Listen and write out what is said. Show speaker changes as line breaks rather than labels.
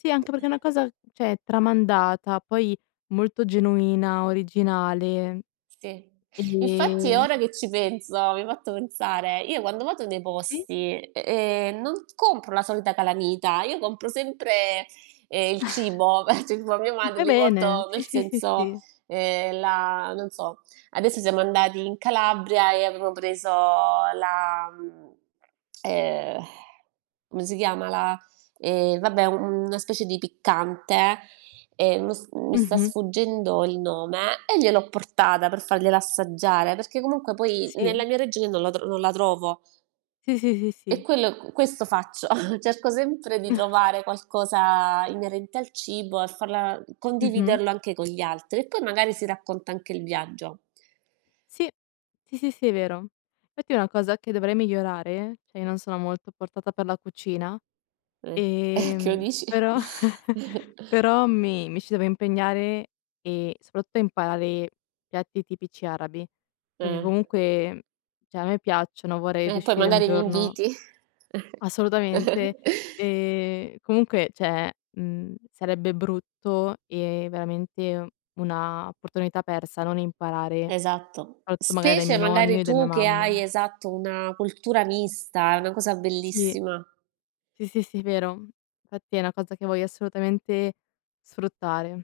Sì, anche perché è una cosa cioè tramandata, poi molto genuina, originale,
Sì infatti eh,
ehm
ora che ci penso mi hai fatto pensare io quando vado nei
Sì.
posti ehm, ehm, non compro la solita calamita, io compro sempre, ehm, il cibo, [unintelligible] a mia
E
madre
fai
li
bene
porto
sì,
nel
sì, sì,
senso,
sì.
ehm, la non so adesso siamo andati in Calabria e avevo preso la mhmm, ehm, come si chiama la e vabbè un una specie di piccante e mi s mi sta
Mh-mh.
sfuggendo il nome e gliel'ho portata per fargliela assaggiare, perché comunque poi nella
Sì.
mia regione non la tr non la trovo.
Sì, sì, sì
E
sì.
quello q questo faccio cerco sempre di trovare qualcosa inerente al cibo e farla
Mh-mh.
condividerlo anche con gli altri e poi magari si racconta anche il viaggio.
Sì, sì, sì, sì, è vero infatti una cosa che dovrei migliorare, cioè non sono molto portata per la cucina,
Eh a chi lo
ehm,
dici.
però però mi mi ci devo impegnare e soprattutto imparare piatti tipici arabi, perché
Eh.
comunque cioè a me piacciono, vorrei
Eh, poi
riuscire un
magari
giorno
m'inviti.
Assolutamente e comunque, cioè, mhmm, sarebbe brutto e veramente una opportunità persa non imparare
Esatto
[unintelligible] magari dai
specie
miei nonni
magari
o da mia
tu che hai
mamma.
esatto una cultura mista, è una cosa
Sì.
bellissima.
Sì, sì, sì, vero fatti è una cosa che voglio assolutamente sfruttare.